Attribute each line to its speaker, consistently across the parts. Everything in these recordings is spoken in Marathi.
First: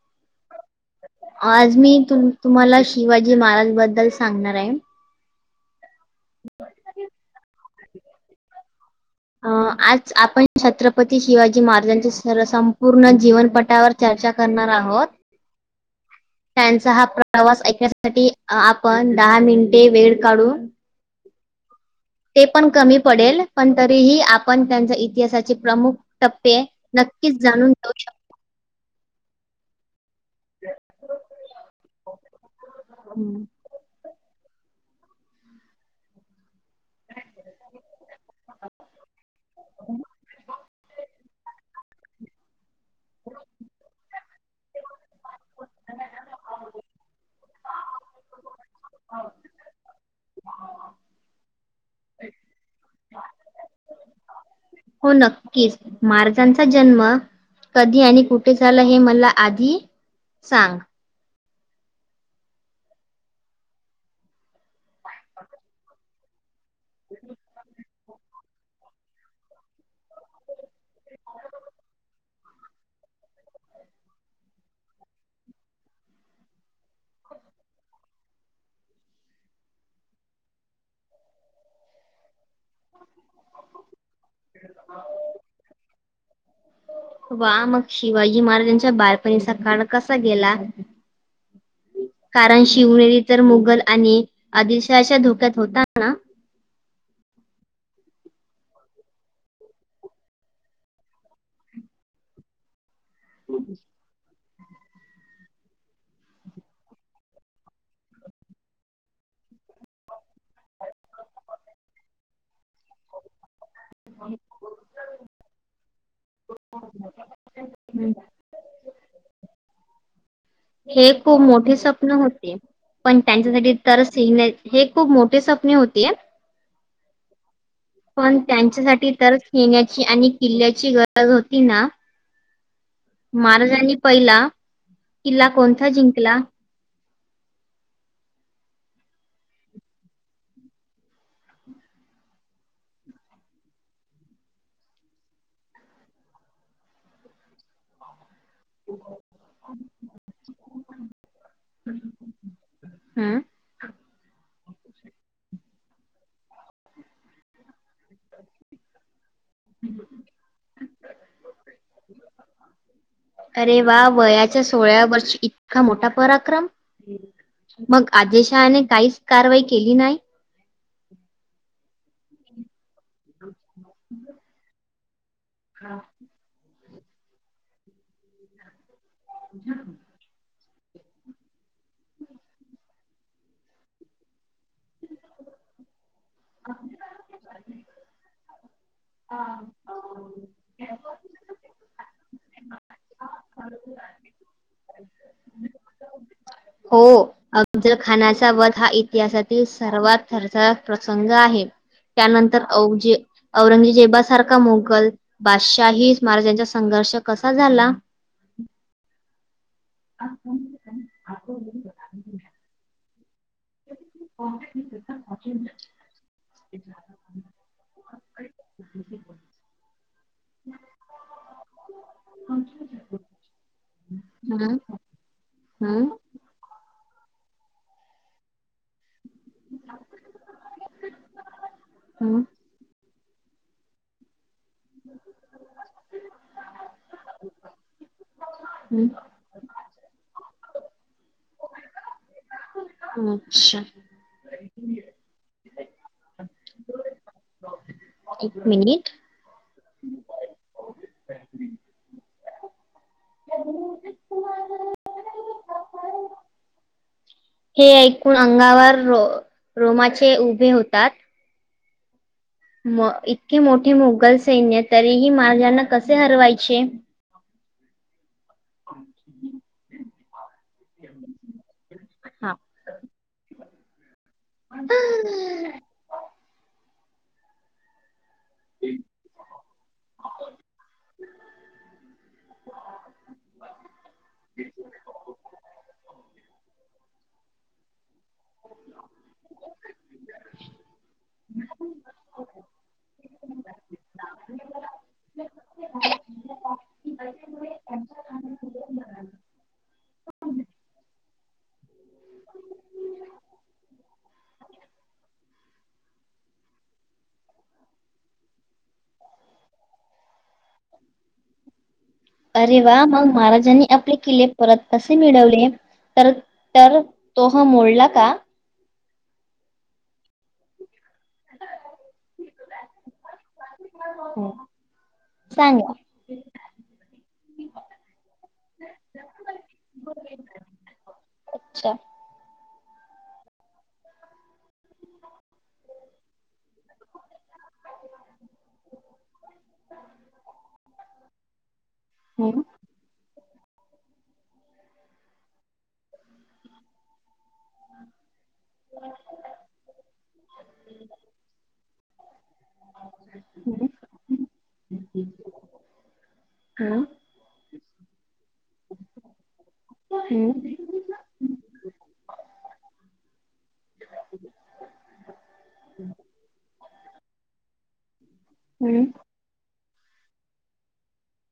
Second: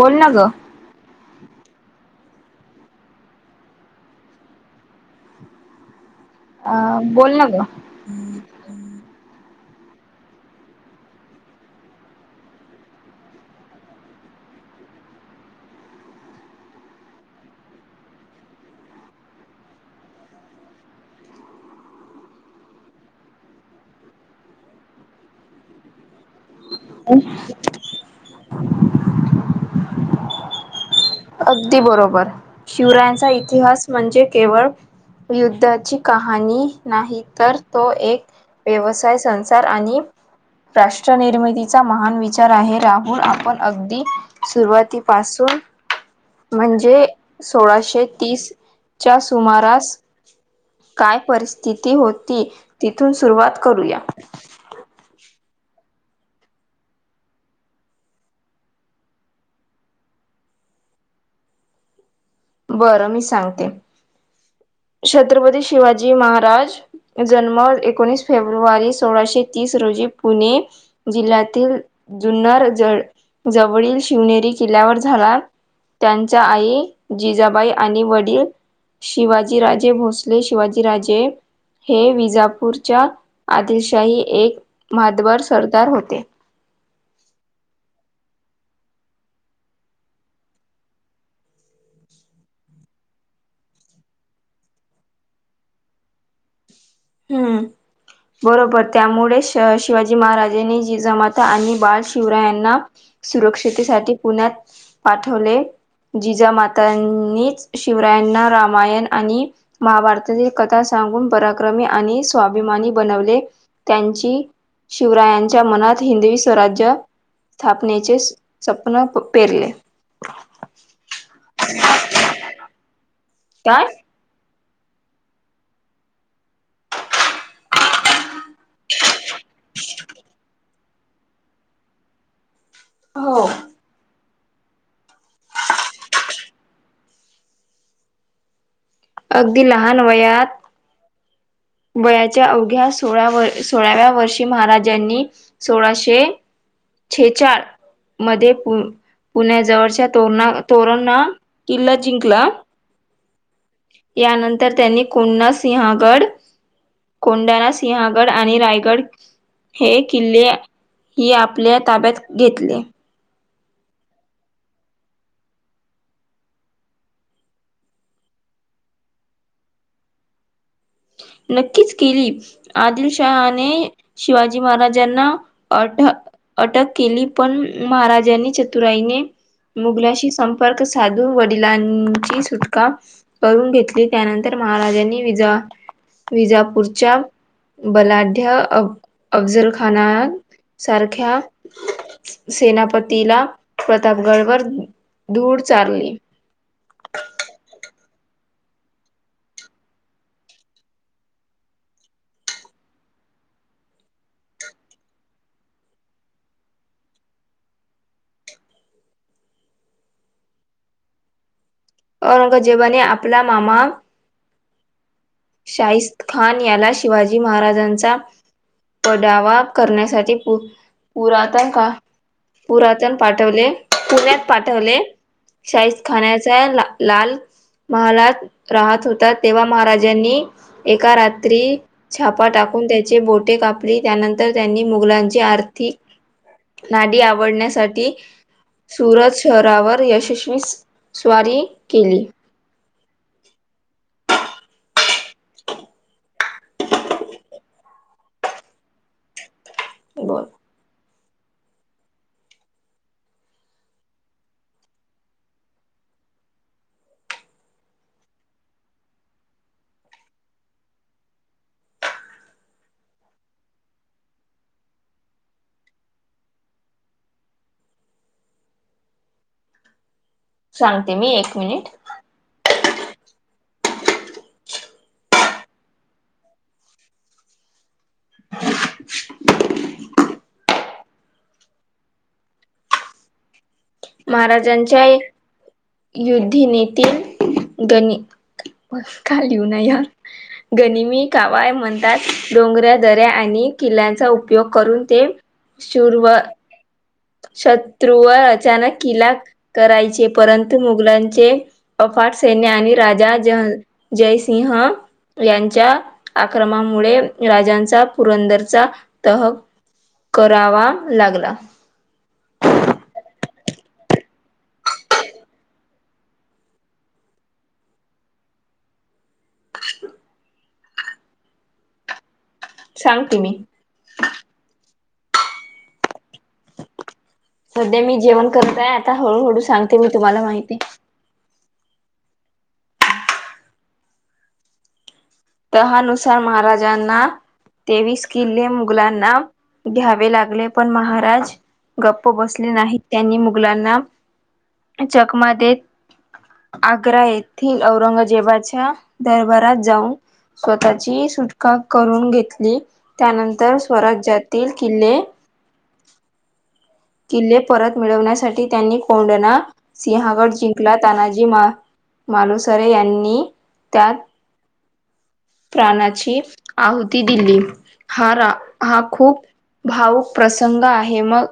Speaker 1: बोल ना ग
Speaker 2: आज मी तु तुम्हाला शिवाजी महाराज बद्दल सांगणार आहे
Speaker 1: अ बोल ना ग
Speaker 2: अ आज आपण छत्रपती शिवाजी महाराजांच्या स संपूर्ण जीवनपटावर चर्चा करणार आहोत त्यांचा हा प्रवास ऐकण्यासाठी आपण दहा मिनिटे वेळ काढून ते पण कमी पडेल पण तरीही आपण त्यांच्या इतिहासाचे प्रमुख टप्पे नक्कीच जाणून घऊ शक
Speaker 1: अगदी बरोबर शिवरायांचा
Speaker 2: शकतो.
Speaker 1: इतिहास म्हणजे केवळ युद्धाची कहाणी नाही तर तो एक व्यवसाय संसार आणि राष्ट राष्ट निर्मितीचा महान विचार आहे राहुल आपण अगदी सुरुवातीपासून म्हणजे सोळाशे तीस च्या सुमारास काय परिस्थिती होती तिथून सुरुवात करूया
Speaker 2: हो नक्कीच मारजांचा जन्म कधी आणि कुठे झालं हे मला आधी सांग
Speaker 1: बरं मी सांगते छत्रपती शिवाजी महाराज जन्म एकोणीस फेब्रुवारी सोळाशे तीस रोजी पुणे जिल्ह्यातील जुन्नर ज जवळील शिवनेरी किल्ल्यावर झाला त्यांचा आई जिजाबाई आणि वडील शिवाजी राे भोसले शिवाजीराजे हे विजापूरच्या आदिलशाही एक म्हधवार सरदार होते
Speaker 2: वा मग शिवाजी महाराजांच्या बालपणीचा काण कसा गेला कारण शिवनेरी तर मुघल आणि आदिशच्या धोक्यात होता ना.
Speaker 1: हम्म. बरोबर त्यामुळे शिवाजी महाराजांनी जिजामाता आणि बाल शिवरायांना सुरक्षितसाठी पुण्यात पाठवले जिजामातांनीच शिवरायांना रामायण आणि महाभारतातील कथा सांगून पराक्रमी आणि स्वाभिमानी बनवले त्यांची शिवरायांच्या मनात हिंदवी स्वराज्य स्थापनेचे. सपन पेरले
Speaker 2: हे खूप मोठे स्वप्न होते पण त्यांच्यासाठी
Speaker 1: काय?
Speaker 2: तरच हे खूप मोठे स्पने होतेय पण त्यांच्यासाठी तर खेण्याची आणि किल्ल्याची गरज होती ना
Speaker 1: हो.
Speaker 2: महाराजांनी पहिला किल्ला कोणता जिंकला
Speaker 1: अगदी लहान वयात वयाच्या अवघ्या सोळा व सोळाव्या वर्षी महाराजांनी सोळाशे छेचाळ मध्ये पु पुण्याजवळच्या तोरणा तोरणा किल्ला जिंकला.
Speaker 2: हु
Speaker 1: यानंतर त्यांनी कोण्णा सिहंगड कोंडाणा सिंहगड आणि रायगड. हे किल्ले ही आपल्या ताब्यात घेतले.
Speaker 2: अरे वा वयाच्या सोळाव्या वर्षी इतका मोठा पराक्रम. मग आधीलशहाणे काहीच कारवाई केली नाय.
Speaker 1: नक्कीच केली आदिलशहाने शिवाजी महाराजांना अ अटक केली पण महाराजांनी चतुराईने मुघलाशी संम र्कदु साधू वडिलांची सुटका करून घेतली त्यानंतर महाराजांनी विजा विजापूरच्या बलाढ्या अ अफझलखान खना सारख्या सेनापती तिला प्रतापगड वर धूर चारली
Speaker 2: हो अफजल खानाचा वध हा इतिहासातील सर्वात थरचा प्रसंग आहे. त्यानंतर अवचे औरंगजेबासारखा मुघल बादशाही महाराजांचा संघर्ष कसा झाला. ह
Speaker 1: औरंगजेबाने आपला मामा
Speaker 2: हो
Speaker 1: शाहिस्तेखान याला शिवाजी महाराजांचा पडावा करण्यासाठी. उ उरातन का पुरातन पाठवले पुण्यात
Speaker 2: हम्म
Speaker 1: पाठवले. शाईस
Speaker 2: हम्म
Speaker 1: खाण्याचा ला लाल महालात राहत होता तेव्हा मा त्यांनी एका रात्री छापा
Speaker 2: हम्म
Speaker 1: टाकून त्याचे बोटे कापली त्यानंतर तर त्यांनी मुघलांची आर्थीक नाडी आवळण्यासाठी सुरज थरावर यशस्वी स्वारी केली.
Speaker 2: अच्छा. एक मिनिट.
Speaker 1: बा
Speaker 2: हे ऐकून अंगावर रो रोमाचे उभे होतात. म इतकी मोठी मुघल सैन्य तरीही माज यांना कसे हरवायचे?
Speaker 1: सांगते मी एक मिनिट.
Speaker 2: खना. ऐ [inaudible]
Speaker 1: महाराजांच्या उद्धीनेतील गणित. बस खाळीव ना यार. गनिमी कावाय म्हदात डोंगऱ्या दऱ्या आणि किल्यांचा उपयोग करून ते शूरव.
Speaker 2: ला.
Speaker 1: शत्रूवर अचानक किला करायचे परंतु मुघलांचे अफाट सैन्य आणि राजा जण जयसिंह. यांच्या आक्रमणामुळे राजांचा पुरंदरचा तह करावा लागला.
Speaker 2: अरे वा मग महाराजांनी आपले किल्ले परत कसे मिळवले? तर तर तोह मोडला का?
Speaker 1: सांगते मी.
Speaker 2: सांगा.
Speaker 1: सध्या मी जेवण करत आहे आता. हळूहळू सांगते मी तुम्हाला माहिती.
Speaker 2: अच्छा.
Speaker 1: तहानुसार महाराजांना तेवीस किल्ले मुघलांना घ्यावे लागले पण महाराज गप्प
Speaker 2: हम्म.
Speaker 1: बसले नाही. त्यांनी मुघलांना चकमा देत आग्रा येथील औरंगजेबाच्या दरबारात जाऊन स्वतःची सुटका करून घेतली. त्यानंतर
Speaker 2: हम्म.
Speaker 1: स्वराज्यातील किल्ले
Speaker 2: हम.
Speaker 1: किल्ले परत मिळवण्यासाठी त्यांनी कोंडणा
Speaker 2: हम्म.
Speaker 1: सिंहगड जिं कला तानाजी मा मालुसरे यांनी त्यात प्राणाची आहुती दिली हा रा हा
Speaker 2: हम्म.
Speaker 1: खूप भाऊक प्रसंग आहे मग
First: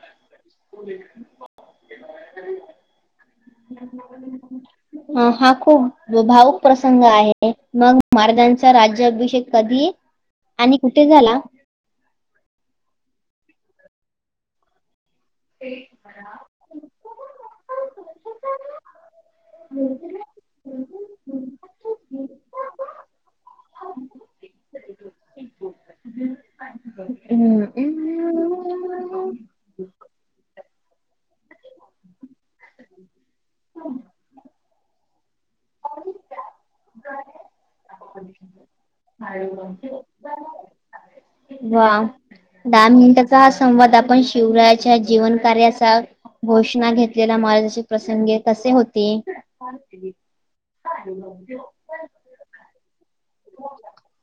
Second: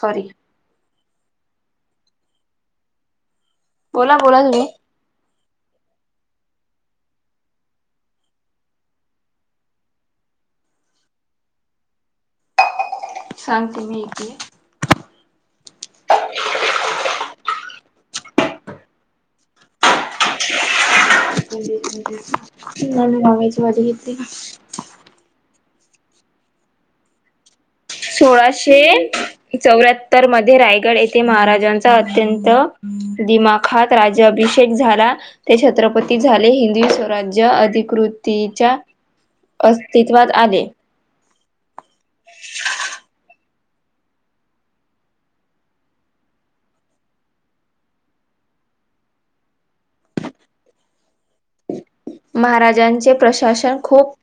Speaker 1: सॉरी.
Speaker 2: [inaudible]
Speaker 1: बोला बोला तुम्ही
Speaker 2: ह हा खूप भावूक प्रसंग आहे मग महाराजांचा राज्याभिषेक कधी? आणि कुठे झाला?
Speaker 1: सांगते मी इथे.
Speaker 2: [inaudible]
Speaker 1: लावायची वाटी घेतली का?
Speaker 2: हम्म.
Speaker 1: सोळाशे चौऱ्याहत्तर मध्ये रायगड येथे महाराजां अत्यंत दिमाखात रज्जाभिषे एक झाला ते छत्रपती झाले हिंदवी स्वराज्य अदि कृतीच्या अस्तित्वात आले.
Speaker 2: हा. दहा मिनिटाचा हा संवाद आपण शिवरायाच्या जीवन कार्याचा घोषणा घेतलेल्या महाराजाची प्रसंगे कसे होते?
Speaker 1: महाराजांचे प्रशासन खूप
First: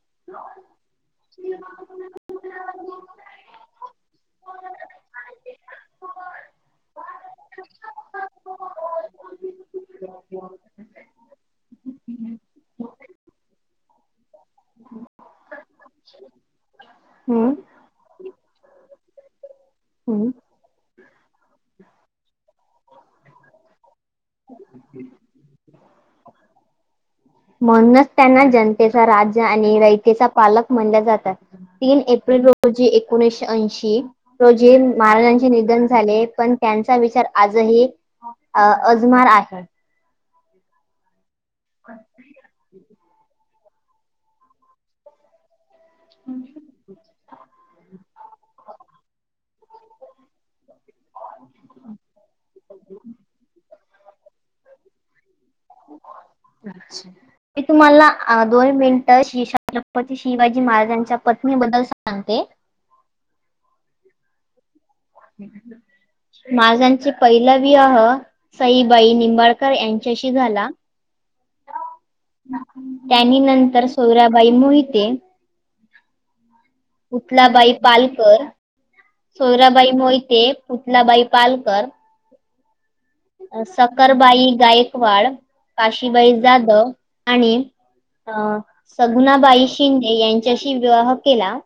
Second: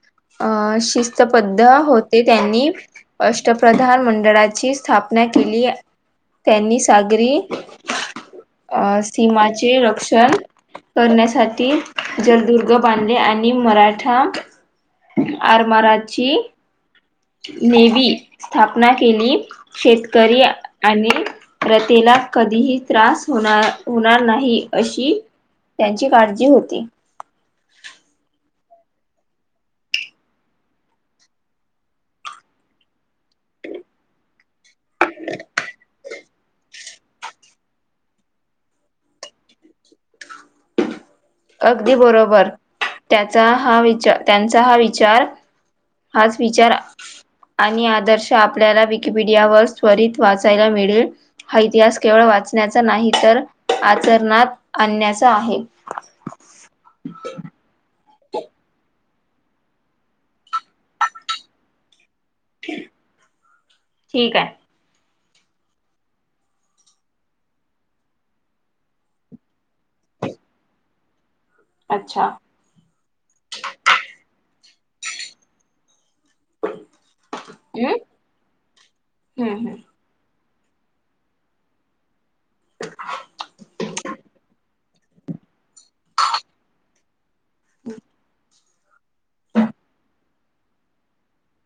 Speaker 1: अ शिस्तबद्ध होते. त्यांनी अष्टप्रधान मंडळाची स्थापना केली. त्यांनी सागरी अस्थीमाचे रक्षण करण्यासाठी जलदुर्ग बांधले आणि मराठा आरमाराची
Speaker 2: हम्म.
Speaker 1: नेवी स्थापना केली. शेतकरी आणि प्रथेला कधीही त्रास होणार होणार नाही अशी त्यांची काळजी होती.
Speaker 2: म्हणूनच त्यांना जनतेचा राजा आणि रयतेचा पालक म्हणल्या जातात. तीन एप्रिल रोजी एकोणीसशे ऐंशी रोजी महाराजांचे निधन झाले. पण त्यांचा विचार आजही अ अजमार आहे.
Speaker 1: अगदी बरोबर त्याचा हा विचार त्यांचा हा विचार हाच विचारा आणि आदर्श आपल्याला विकिपीडिया वर त्वरित वाचायला मिळेल. हा इतिहास केवळ वाचण्याचा नाही तर आचरणात आणण्याचा आहे.
Speaker 2: मी तुम्हाला दोन मे निटं छत्रपती शिवाजी महाराजांच्या पत्नी बद्दल सांगते
Speaker 1: ठीक आहे
Speaker 2: [inaudible] महाराजांचे पहिला विवाह सईबाई निंबाळकर यांच्याशी झाला
Speaker 1: अच्छा
Speaker 2: त्यांनी नंतर सोयराबाई मोहिते पुतलाबाई
Speaker 1: हम्म
Speaker 2: पालकर
Speaker 1: हम्म
Speaker 2: सोयराबाई
Speaker 1: हम्म
Speaker 2: मोहिते पुतलाबाई पालकर सकरबाई गायकवाड काशीबाई जाधव आणि अ सगुणाबाई शिंदे यांच्याशी विवाह केला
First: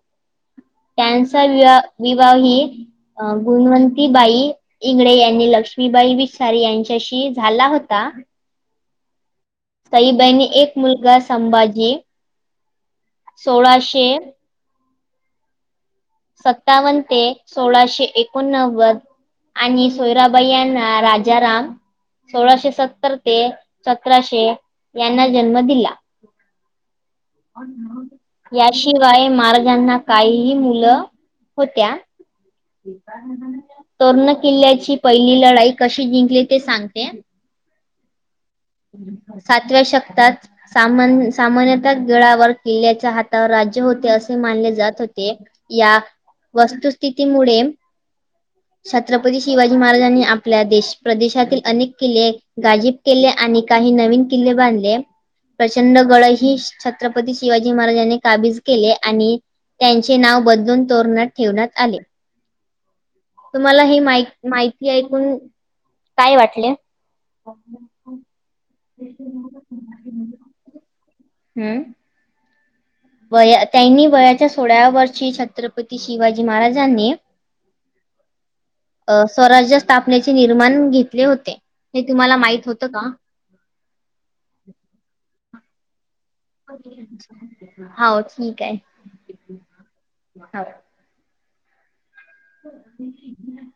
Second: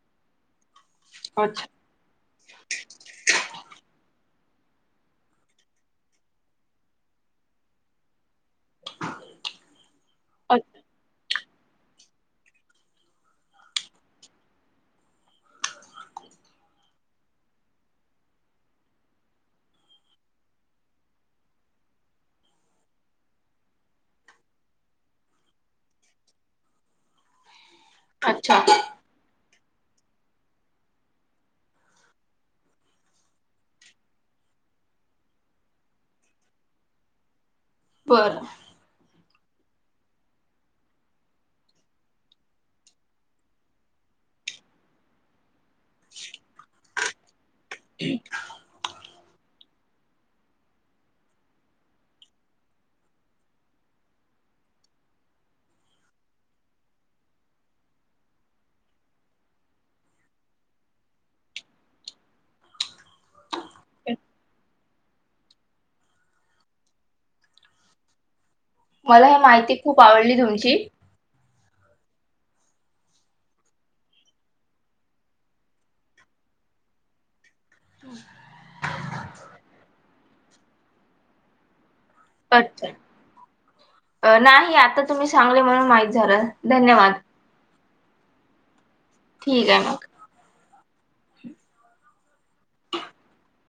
Speaker 2: त्यांचा
Speaker 1: अच्छा.
Speaker 2: विवा विवाह ही गुणवंती बाई इंगडे यांनी लक्ष्मीबाई विचसारी यांच्याशी झाला होता साईबाईनी एक मुलगा संभाजी सोळाशे सत्तावन्न ते सोळाशे एकोणनव्वद आणि सोयराबाई यांना राजाराम सोळाशे सत्तर ते सतराशे यांना जन्म दिला
Speaker 1: अच्छा
Speaker 2: याशिवाय महाराजांना काही मुलं होत्या तोरणा किल्ल्याची पहिली लढाई कशी जिंकली ते सांगते
Speaker 1: बरं
Speaker 2: सातव्या शतकात सामान सामान्यतः गडावर किल्ल्याच्या हातावर राज्य होते असे मानले जात होते या वस्तुस्थितीमुळे
Speaker 1: एक
Speaker 2: छत्रपती शिवाजी महाराजांनी आपल्या देश प्रदेशातील अनेक किल्ले गाजीब केले आणि काही नवीन किल्ले बांधले प्रचंड गड ही छत्रपती शिवाजी महाराजांनी काबीज केले आणि त्यांचे नाव बदलून तोरण ठेवण्यात आले तुम्हाला ह मा माहि ऐकून काय वाटले
Speaker 1: मला ह माहिती खूप आवडली तुमची
Speaker 2: हम्म वया त्यांनी वयाच्या सोळा्याव्या वर्षी छत्रपती शिवाजी महाराजांनी अ स्वराज्य स्थापनेचे निर्माण घेतले होते हे तुम्हाला माहित होतं
Speaker 1: अच्छा
Speaker 2: का
Speaker 1: नाही आता तुम्ही सांगले म्हणून माहीत झालं धन्यवाद
Speaker 2: हो ठीक आहे
Speaker 1: ठीक आहे ना
Speaker 2: हा हो [unintelligible]